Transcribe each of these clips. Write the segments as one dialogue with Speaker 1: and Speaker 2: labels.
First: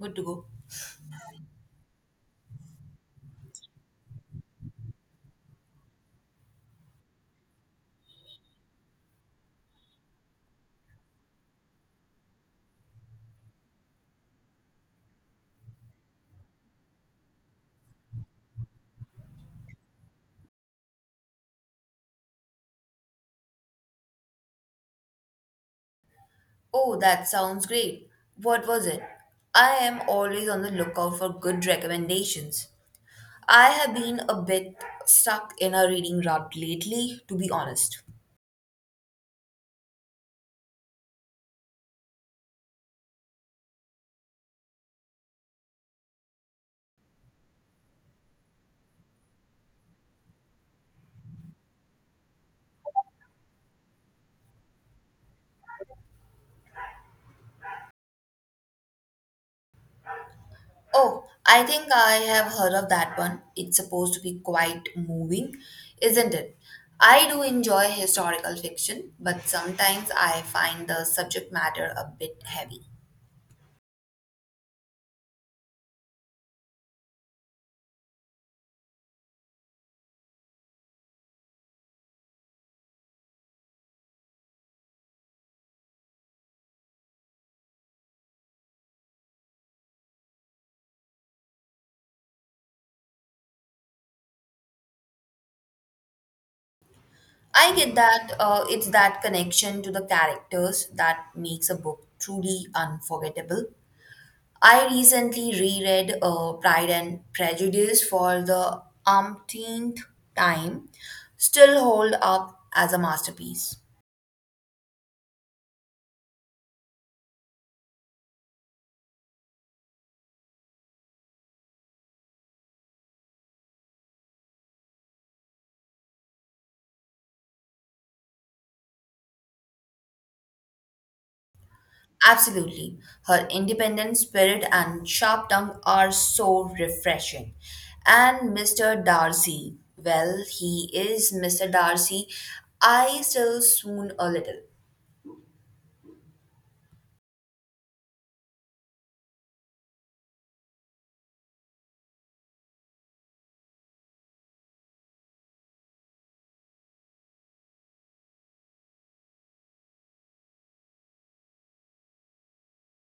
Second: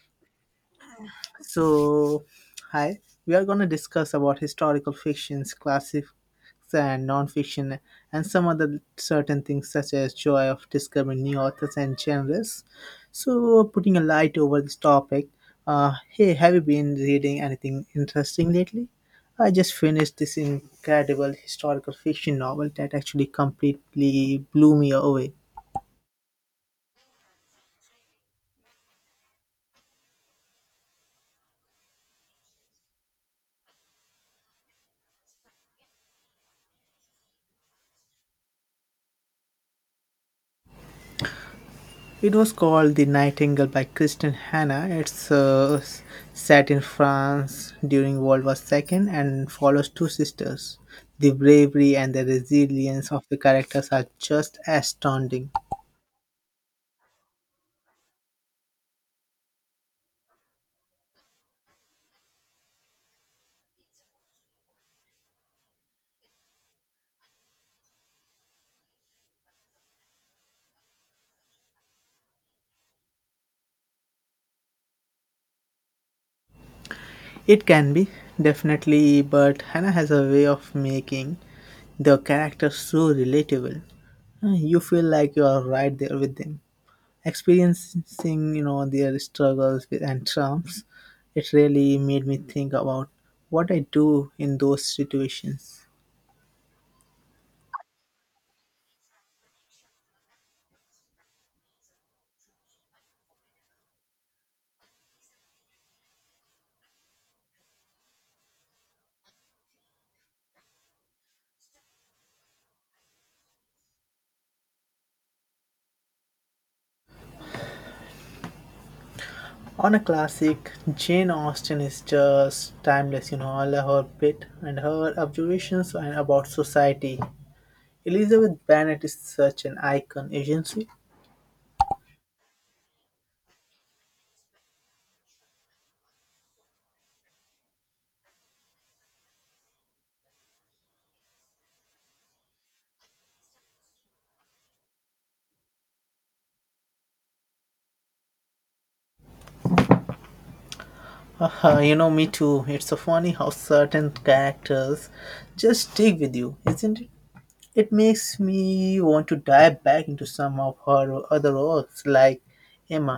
Speaker 1: Good to go.
Speaker 2: So, hi, we are going to discuss about historical fictions, classics, and non-fiction, and some other certain things such as joy of discovering new authors and genres. So, putting a light over this topic, hey, have you been reading anything interesting lately? I just finished this incredible historical fiction novel that actually completely blew me away.
Speaker 1: Oh, that sounds great. What was it? I am always on the lookout for good recommendations. I have been a bit stuck in a reading rut lately, to be honest.
Speaker 2: It was called The Nightingale by Kristen Hanna. It's set in France during World War II and follows two sisters. The bravery and the resilience of the characters are just astounding.
Speaker 1: Oh, I think I have heard of that one. It's supposed to be quite moving, isn't it? I do enjoy historical fiction, but sometimes I find the subject matter a bit heavy.
Speaker 2: It can be, definitely, but Hannah has a way of making the characters so relatable. You feel like you are right there with them. Experiencing their struggles with and triumphs. It really made me think about what I do in those situations.
Speaker 1: I get that, it's that connection to the characters that makes a book truly unforgettable. I recently reread Pride and Prejudice for the umpteenth time, still hold up as a masterpiece.
Speaker 2: On a classic, Jane Austen is just timeless, you know, all her wit and her observations and about society. Elizabeth Bennet is such an icon is agency.
Speaker 1: Absolutely. Her independent spirit and sharp tongue are so refreshing. And Mr. Darcy, well, he is Mr. Darcy. I still swoon a little.
Speaker 2: You know, me too. It's so funny how certain characters just stick with you, isn't it? It makes me want to dive back into some of her other works, like Emma.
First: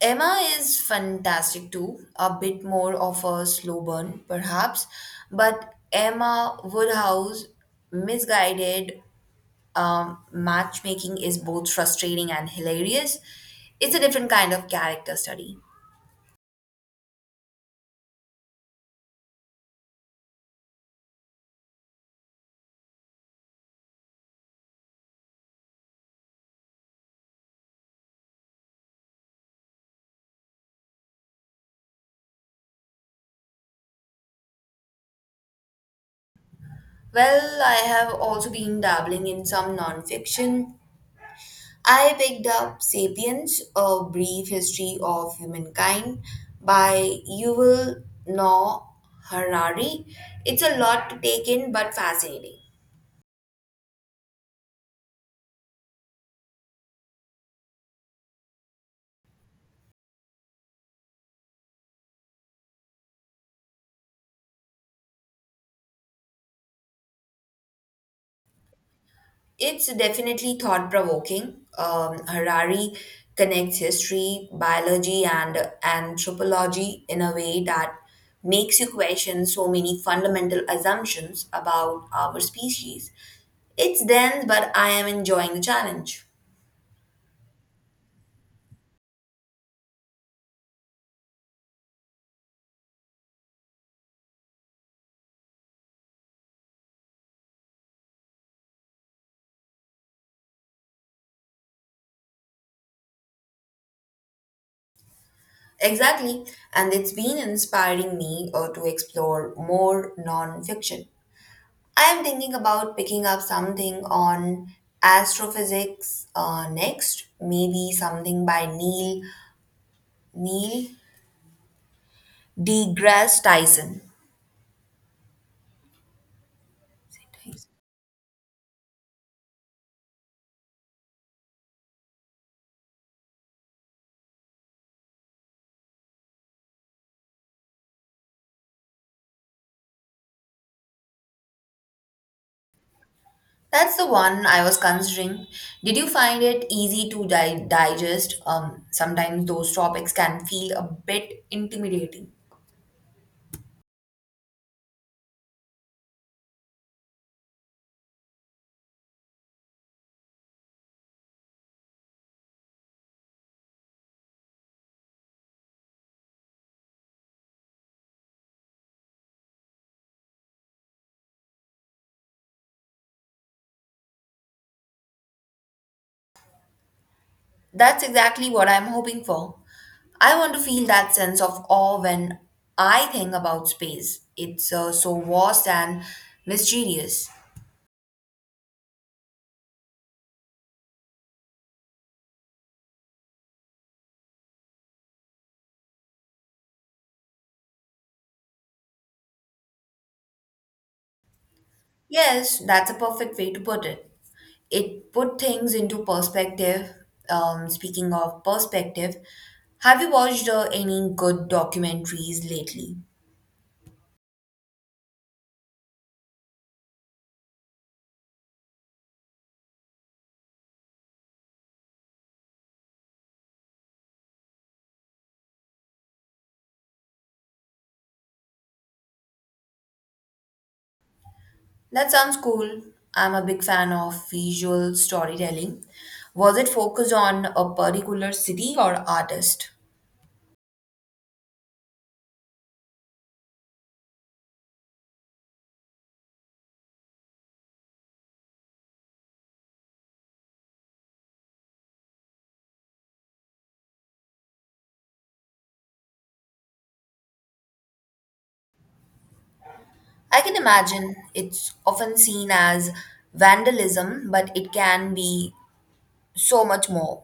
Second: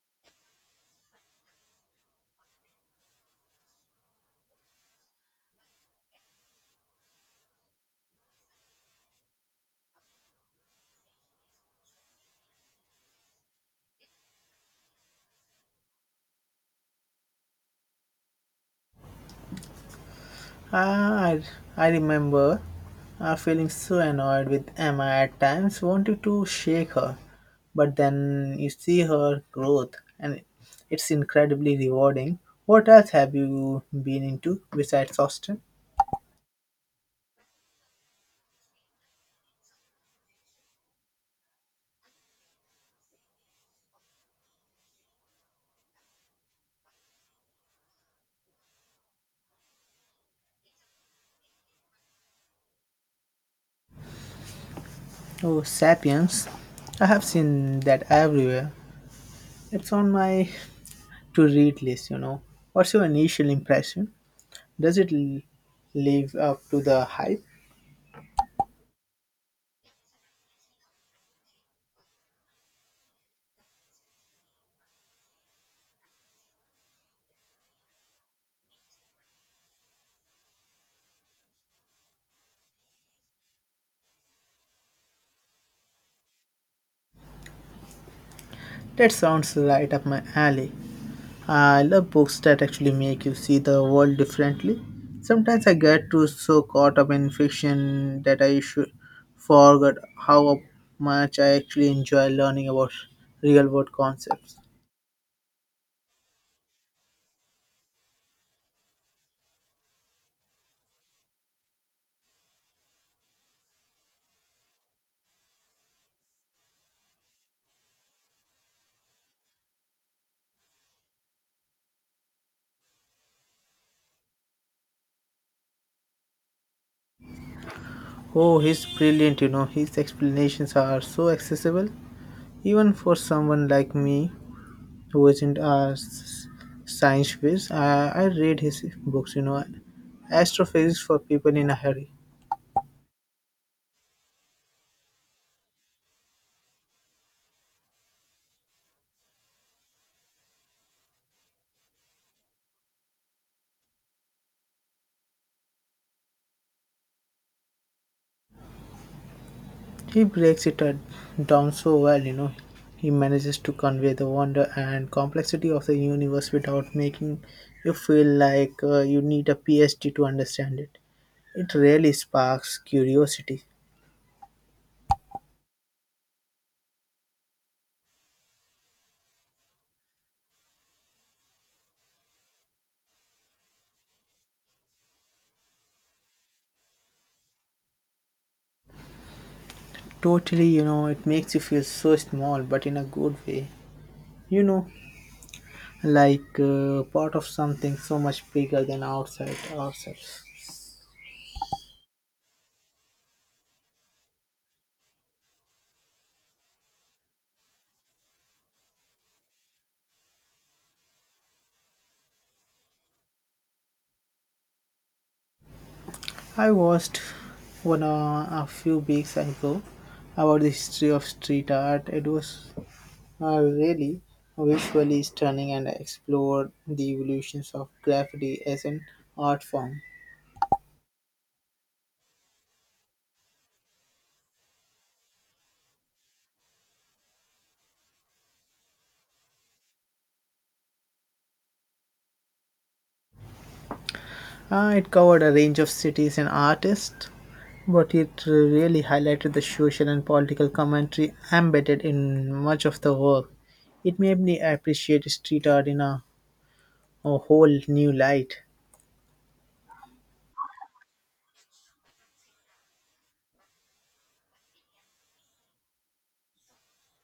Speaker 1: Emma is fantastic too, a bit more of a slow burn perhaps, but Emma Woodhouse misguided matchmaking is both frustrating and hilarious. It's a different kind of character study.
Speaker 2: Ah, I, I remember feeling so annoyed with Emma at times, wanting to shake her. But then you see her growth, and it's incredibly rewarding. What else have you been into besides Austin?
Speaker 1: Well, I have also been dabbling in some nonfiction. I picked up Sapiens, A Brief History of Humankind by Yuval Noah Harari. It's a lot to take in, but fascinating.
Speaker 2: Oh, Sapiens. I have seen that everywhere. It's on my to read list, you know. What's your initial impression? Does it l- live up to the hype?
Speaker 1: It's definitely thought provoking. Harari connects history, biology, and anthropology in a way that makes you question so many fundamental assumptions about our species. It's dense, but I am enjoying the challenge.
Speaker 2: That sounds right up my alley. I love books that actually make you see the world differently. Sometimes I get too so caught up in fiction that I should forget how much I actually enjoy learning about real world concepts.
Speaker 1: Exactly, and it's been inspiring me to explore more nonfiction. I am thinking about picking up something on astrophysics next, maybe something by Neil deGrasse Tyson.
Speaker 2: Oh, he's brilliant, you know, his explanations are so accessible, even for someone like me who isn't a s- science whiz. I read his books, you know, Astrophysics for People in a Hurry.
Speaker 1: That's the one I was considering. Did you find it easy to digest? Sometimes those topics can feel a bit intimidating.
Speaker 2: He breaks it down so well, you know. He manages to convey the wonder and complexity of the universe without making you feel like you need a PhD to understand it. It really sparks curiosity.
Speaker 1: That's exactly what I'm hoping for. I want to feel that sense of awe when I think about space. It's so vast and mysterious.
Speaker 2: Totally, you know, it makes you feel so small, but in a good way. You know, like part of something so much bigger than outside ourselves.
Speaker 1: Yes, that's a perfect way to put it. It put things into perspective. Speaking of perspective, have you watched any good documentaries lately?
Speaker 2: I watched one a few weeks ago about the history of street art. It was really visually stunning and explored the evolutions of graffiti as an art form.
Speaker 1: That sounds cool. I'm a big fan of visual storytelling. Was it focused on a particular city or artist?
Speaker 2: It covered a range of cities and artists, but it really highlighted the social and political commentary embedded in much of the work. It made me appreciate street art in a whole new light.
Speaker 1: I can imagine it's often seen as vandalism, but it can be so much more.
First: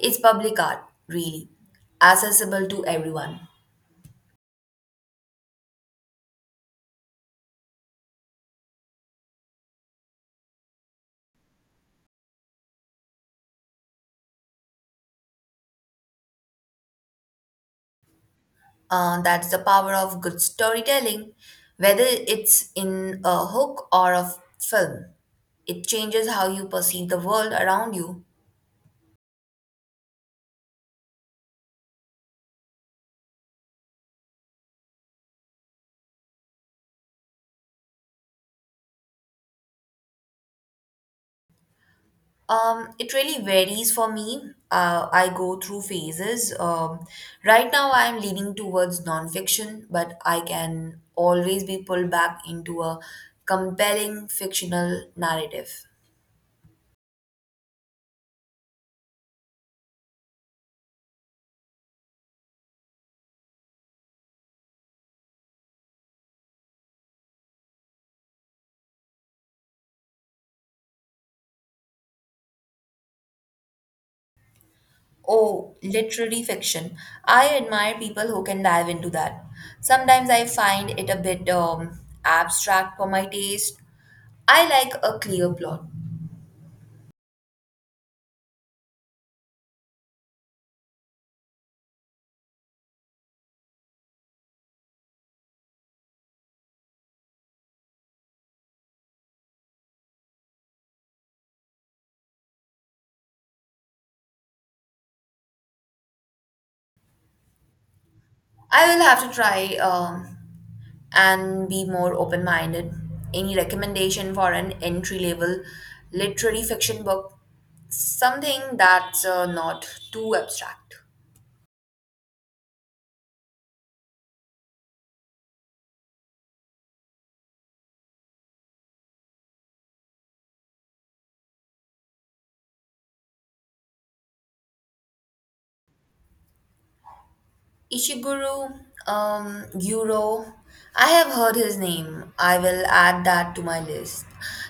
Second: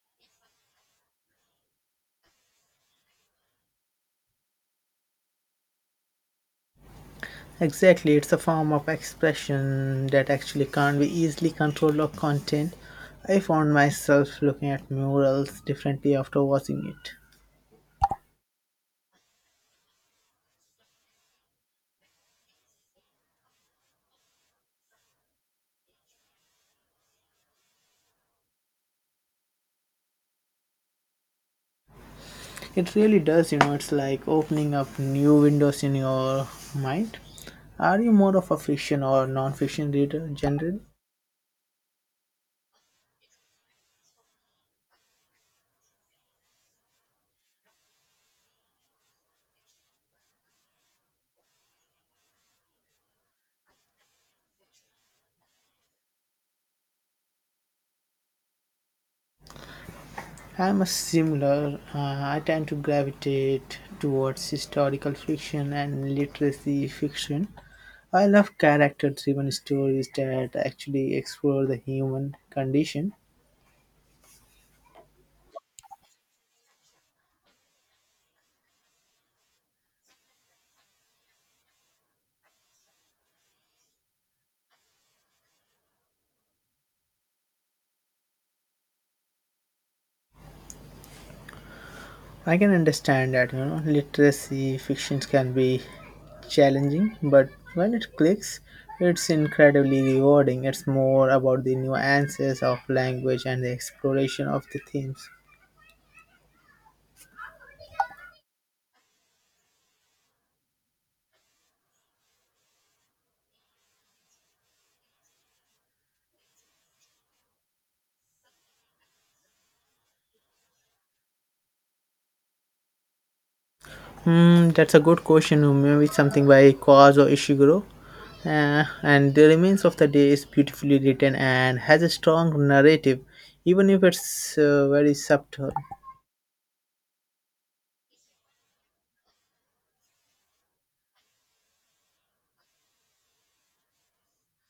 Speaker 1: It's public art, really, accessible to everyone.
Speaker 2: Exactly, it's a form of expression that actually can't be easily controlled or contained. I found myself looking at murals differently after watching it.
Speaker 1: That's the power of good storytelling. Whether it's in a hook or a film, it changes how you perceive the world around you.
Speaker 2: It really does, you know, it's like opening up new windows in your mind. Are you more of a fiction or non fiction reader generally?
Speaker 1: It really varies for me. I go through phases. Right now, I'm leaning towards nonfiction, but I can always be pulled back into a compelling fictional narrative.
Speaker 2: I'm a similar. I tend to gravitate towards historical fiction and literacy fiction. I love character driven stories that actually explore the human condition.
Speaker 1: Oh, literary fiction. I admire people who can dive into that. Sometimes I find it a bit abstract for my taste. I like a clear plot.
Speaker 2: I can understand that, you know, literacy fictions can be challenging, but when it clicks, it's incredibly rewarding. It's more about the nuances of language and the exploration of the themes.
Speaker 1: I will have to try and be more open minded. Any recommendation for an entry level literary fiction book? Something that's not too abstract.
Speaker 2: Hmm, that's a good question. Maybe something by Kazuo Ishiguro. And The Remains of the Day is beautifully written and has a strong narrative, even if it's very subtle.
Speaker 1: Ishiguro, Guro. I have heard his name. I will add that to my list.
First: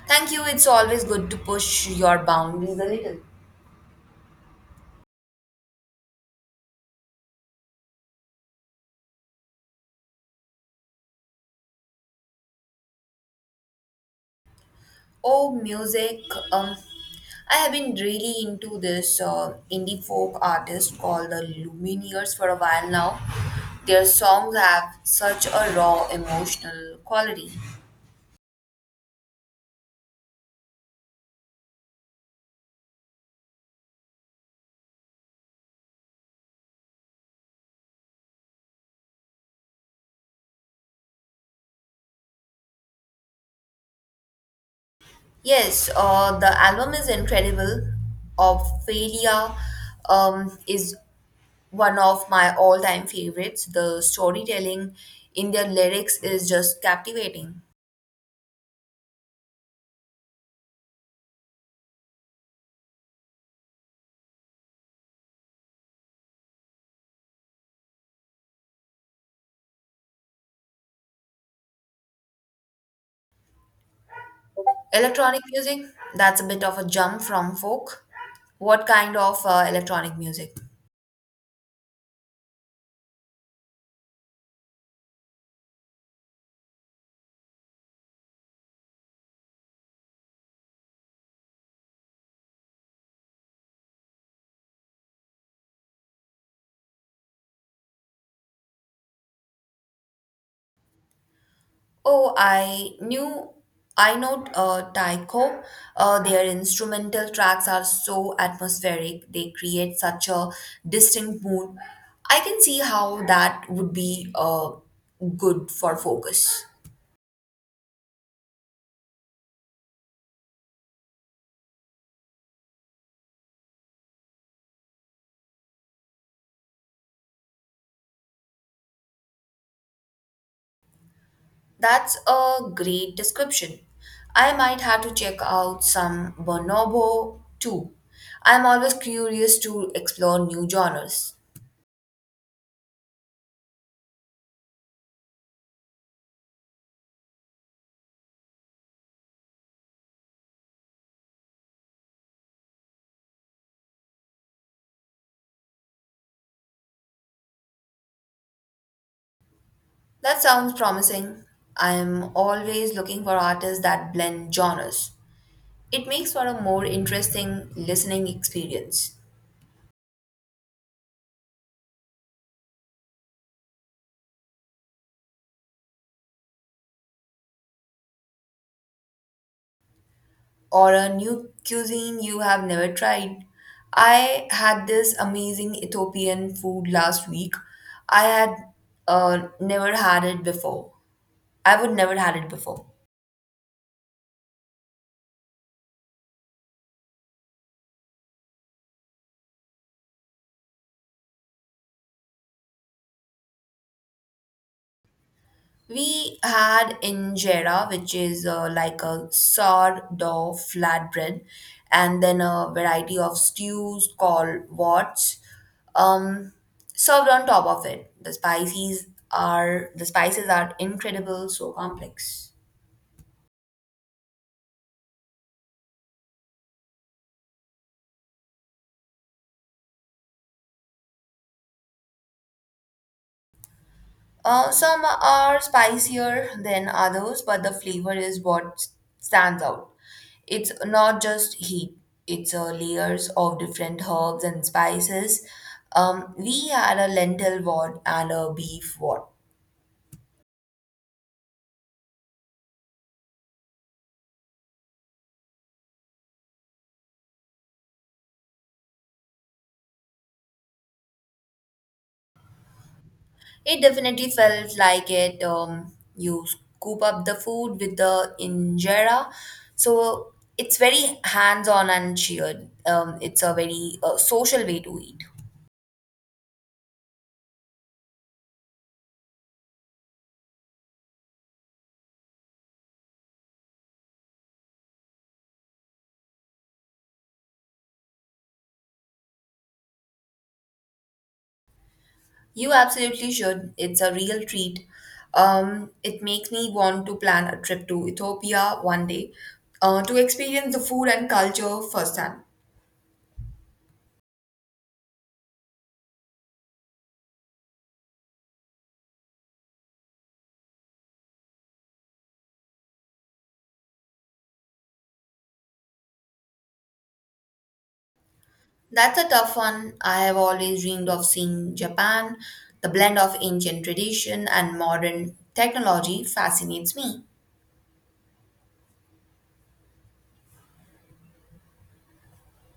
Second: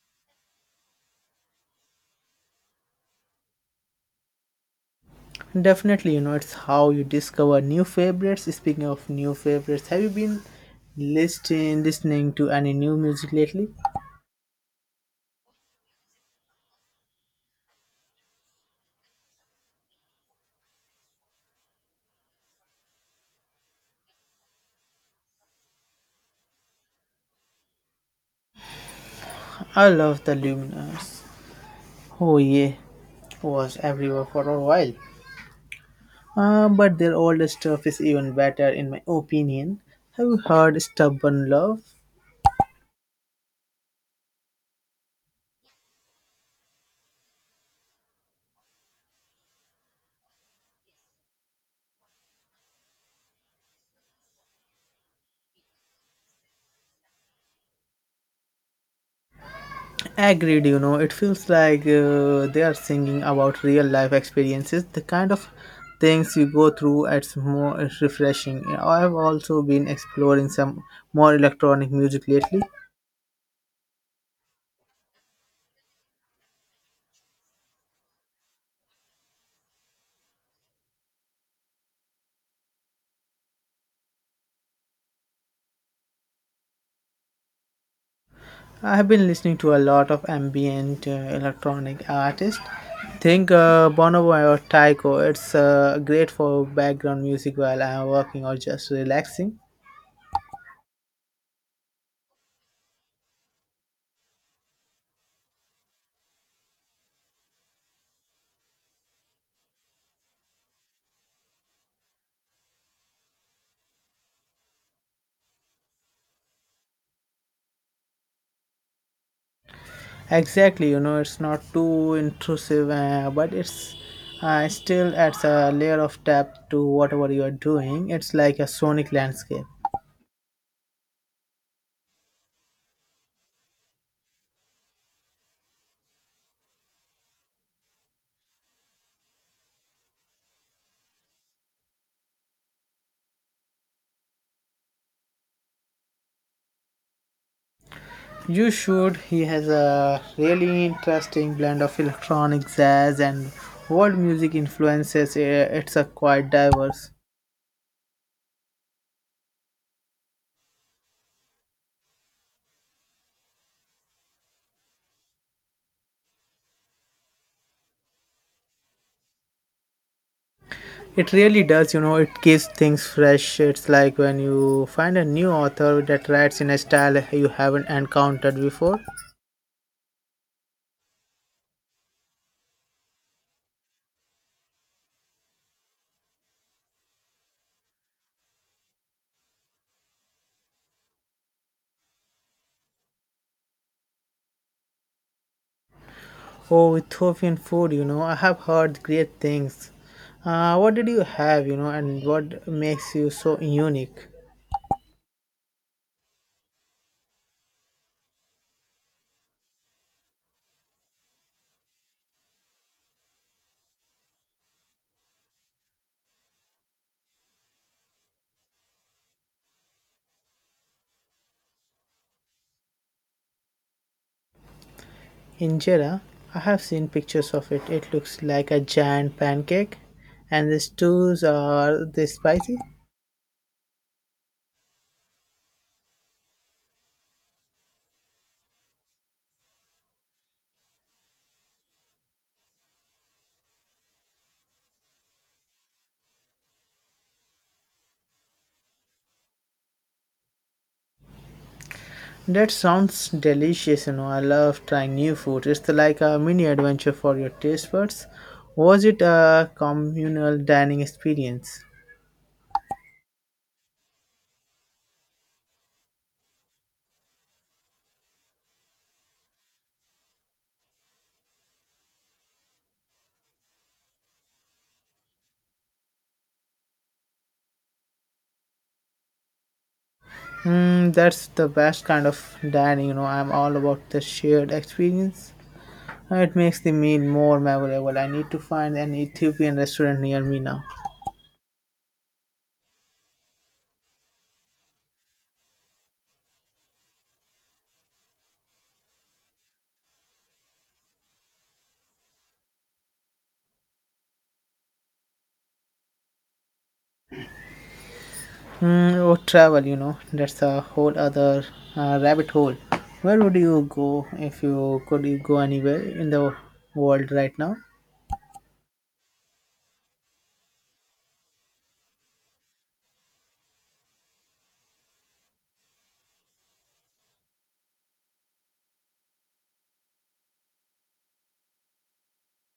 Speaker 1: Thank you. It's always good to push your boundaries a little.
Speaker 2: Definitely, you know, it's how you discover new favorites. Speaking of new favorites, have you been listening to any new music lately?
Speaker 1: Oh, music. Um, I have been really into this indie folk artist called the Lumineers for a while now. Their songs have such a raw emotional quality.
Speaker 2: I love the Luminous. Oh yeah, was everywhere for a while. But their older stuff is even better in my opinion. Have you heard Stubborn Love?
Speaker 1: Yes, the album is incredible. Ophelia, is one of my all time favorites. The storytelling in their lyrics is just captivating.
Speaker 2: Agreed, you know, it feels like they are singing about real life experiences, the kind of things you go through. It's refreshing. I've also been exploring some more electronic music lately.
Speaker 1: Electronic music, that's a bit of a jump from folk. What kind of electronic music?
Speaker 2: I have been listening to a lot of ambient electronic artists. Think Bonobo or Taiko. It's great for background music while I'm working or just relaxing.
Speaker 1: Oh, I knew, I know, Taiko. Their instrumental tracks are so atmospheric, they create such a distinct mood. I can see how that would be good for focus.
Speaker 2: Exactly, you know, it's not too intrusive, but it's still adds a layer of depth to whatever you are doing. It's like a sonic landscape.
Speaker 1: That's a great description. I might have to check out some bonobo too. I'm always curious to explore new genres.
Speaker 2: You should. He has a really interesting blend of electronic jazz and world music influences. It's a quite diverse.
Speaker 1: That sounds promising. I'm always looking for artists that blend genres. It makes for a more interesting listening experience.
Speaker 2: It really does, you know, it keeps things fresh. It's like when you find a new author that writes in a style you haven't encountered before.
Speaker 1: Or a new cuisine you have never tried. I had this amazing Ethiopian food last week. I had never had it before. I would never had it before.
Speaker 2: Oh, Ethiopian food, you know, I have heard great things. What did you have, you know, and what makes you so unique?
Speaker 1: We had injera, which is like a sourdough flatbread, and then a variety of stews called wats, um, served on top of it. The spices are incredible, so complex.
Speaker 2: Injera, I have seen pictures of it. It looks like a giant pancake, and the stews are they spicy?
Speaker 1: Some are spicier than others, but the flavor is what stands out. It's not just heat, it's layers of different herbs and spices. We had a lentil wad and a beef wad.
Speaker 2: That sounds delicious, you know. I love trying new food. It's like a mini adventure for your taste buds. Was it a communal dining experience?
Speaker 1: It definitely felt like it. You scoop up the food with the injera, so it's very hands on and shared. It's a very social way to eat.
Speaker 2: Mm, that's the best kind of dining, you know. I'm all about the shared experience. It makes the meal more memorable. I need to find an Ethiopian restaurant near me now.
Speaker 1: You absolutely should. It's a real treat. It makes me want to plan a trip to Ethiopia one day to experience the food and culture firsthand.
Speaker 2: Mm, or travel, you know. That's a whole other rabbit hole. Where would you go if you could you go anywhere in the world right now?
Speaker 1: That's a tough one. I have always dreamed of seeing Japan. The blend of ancient tradition and modern technology fascinates me.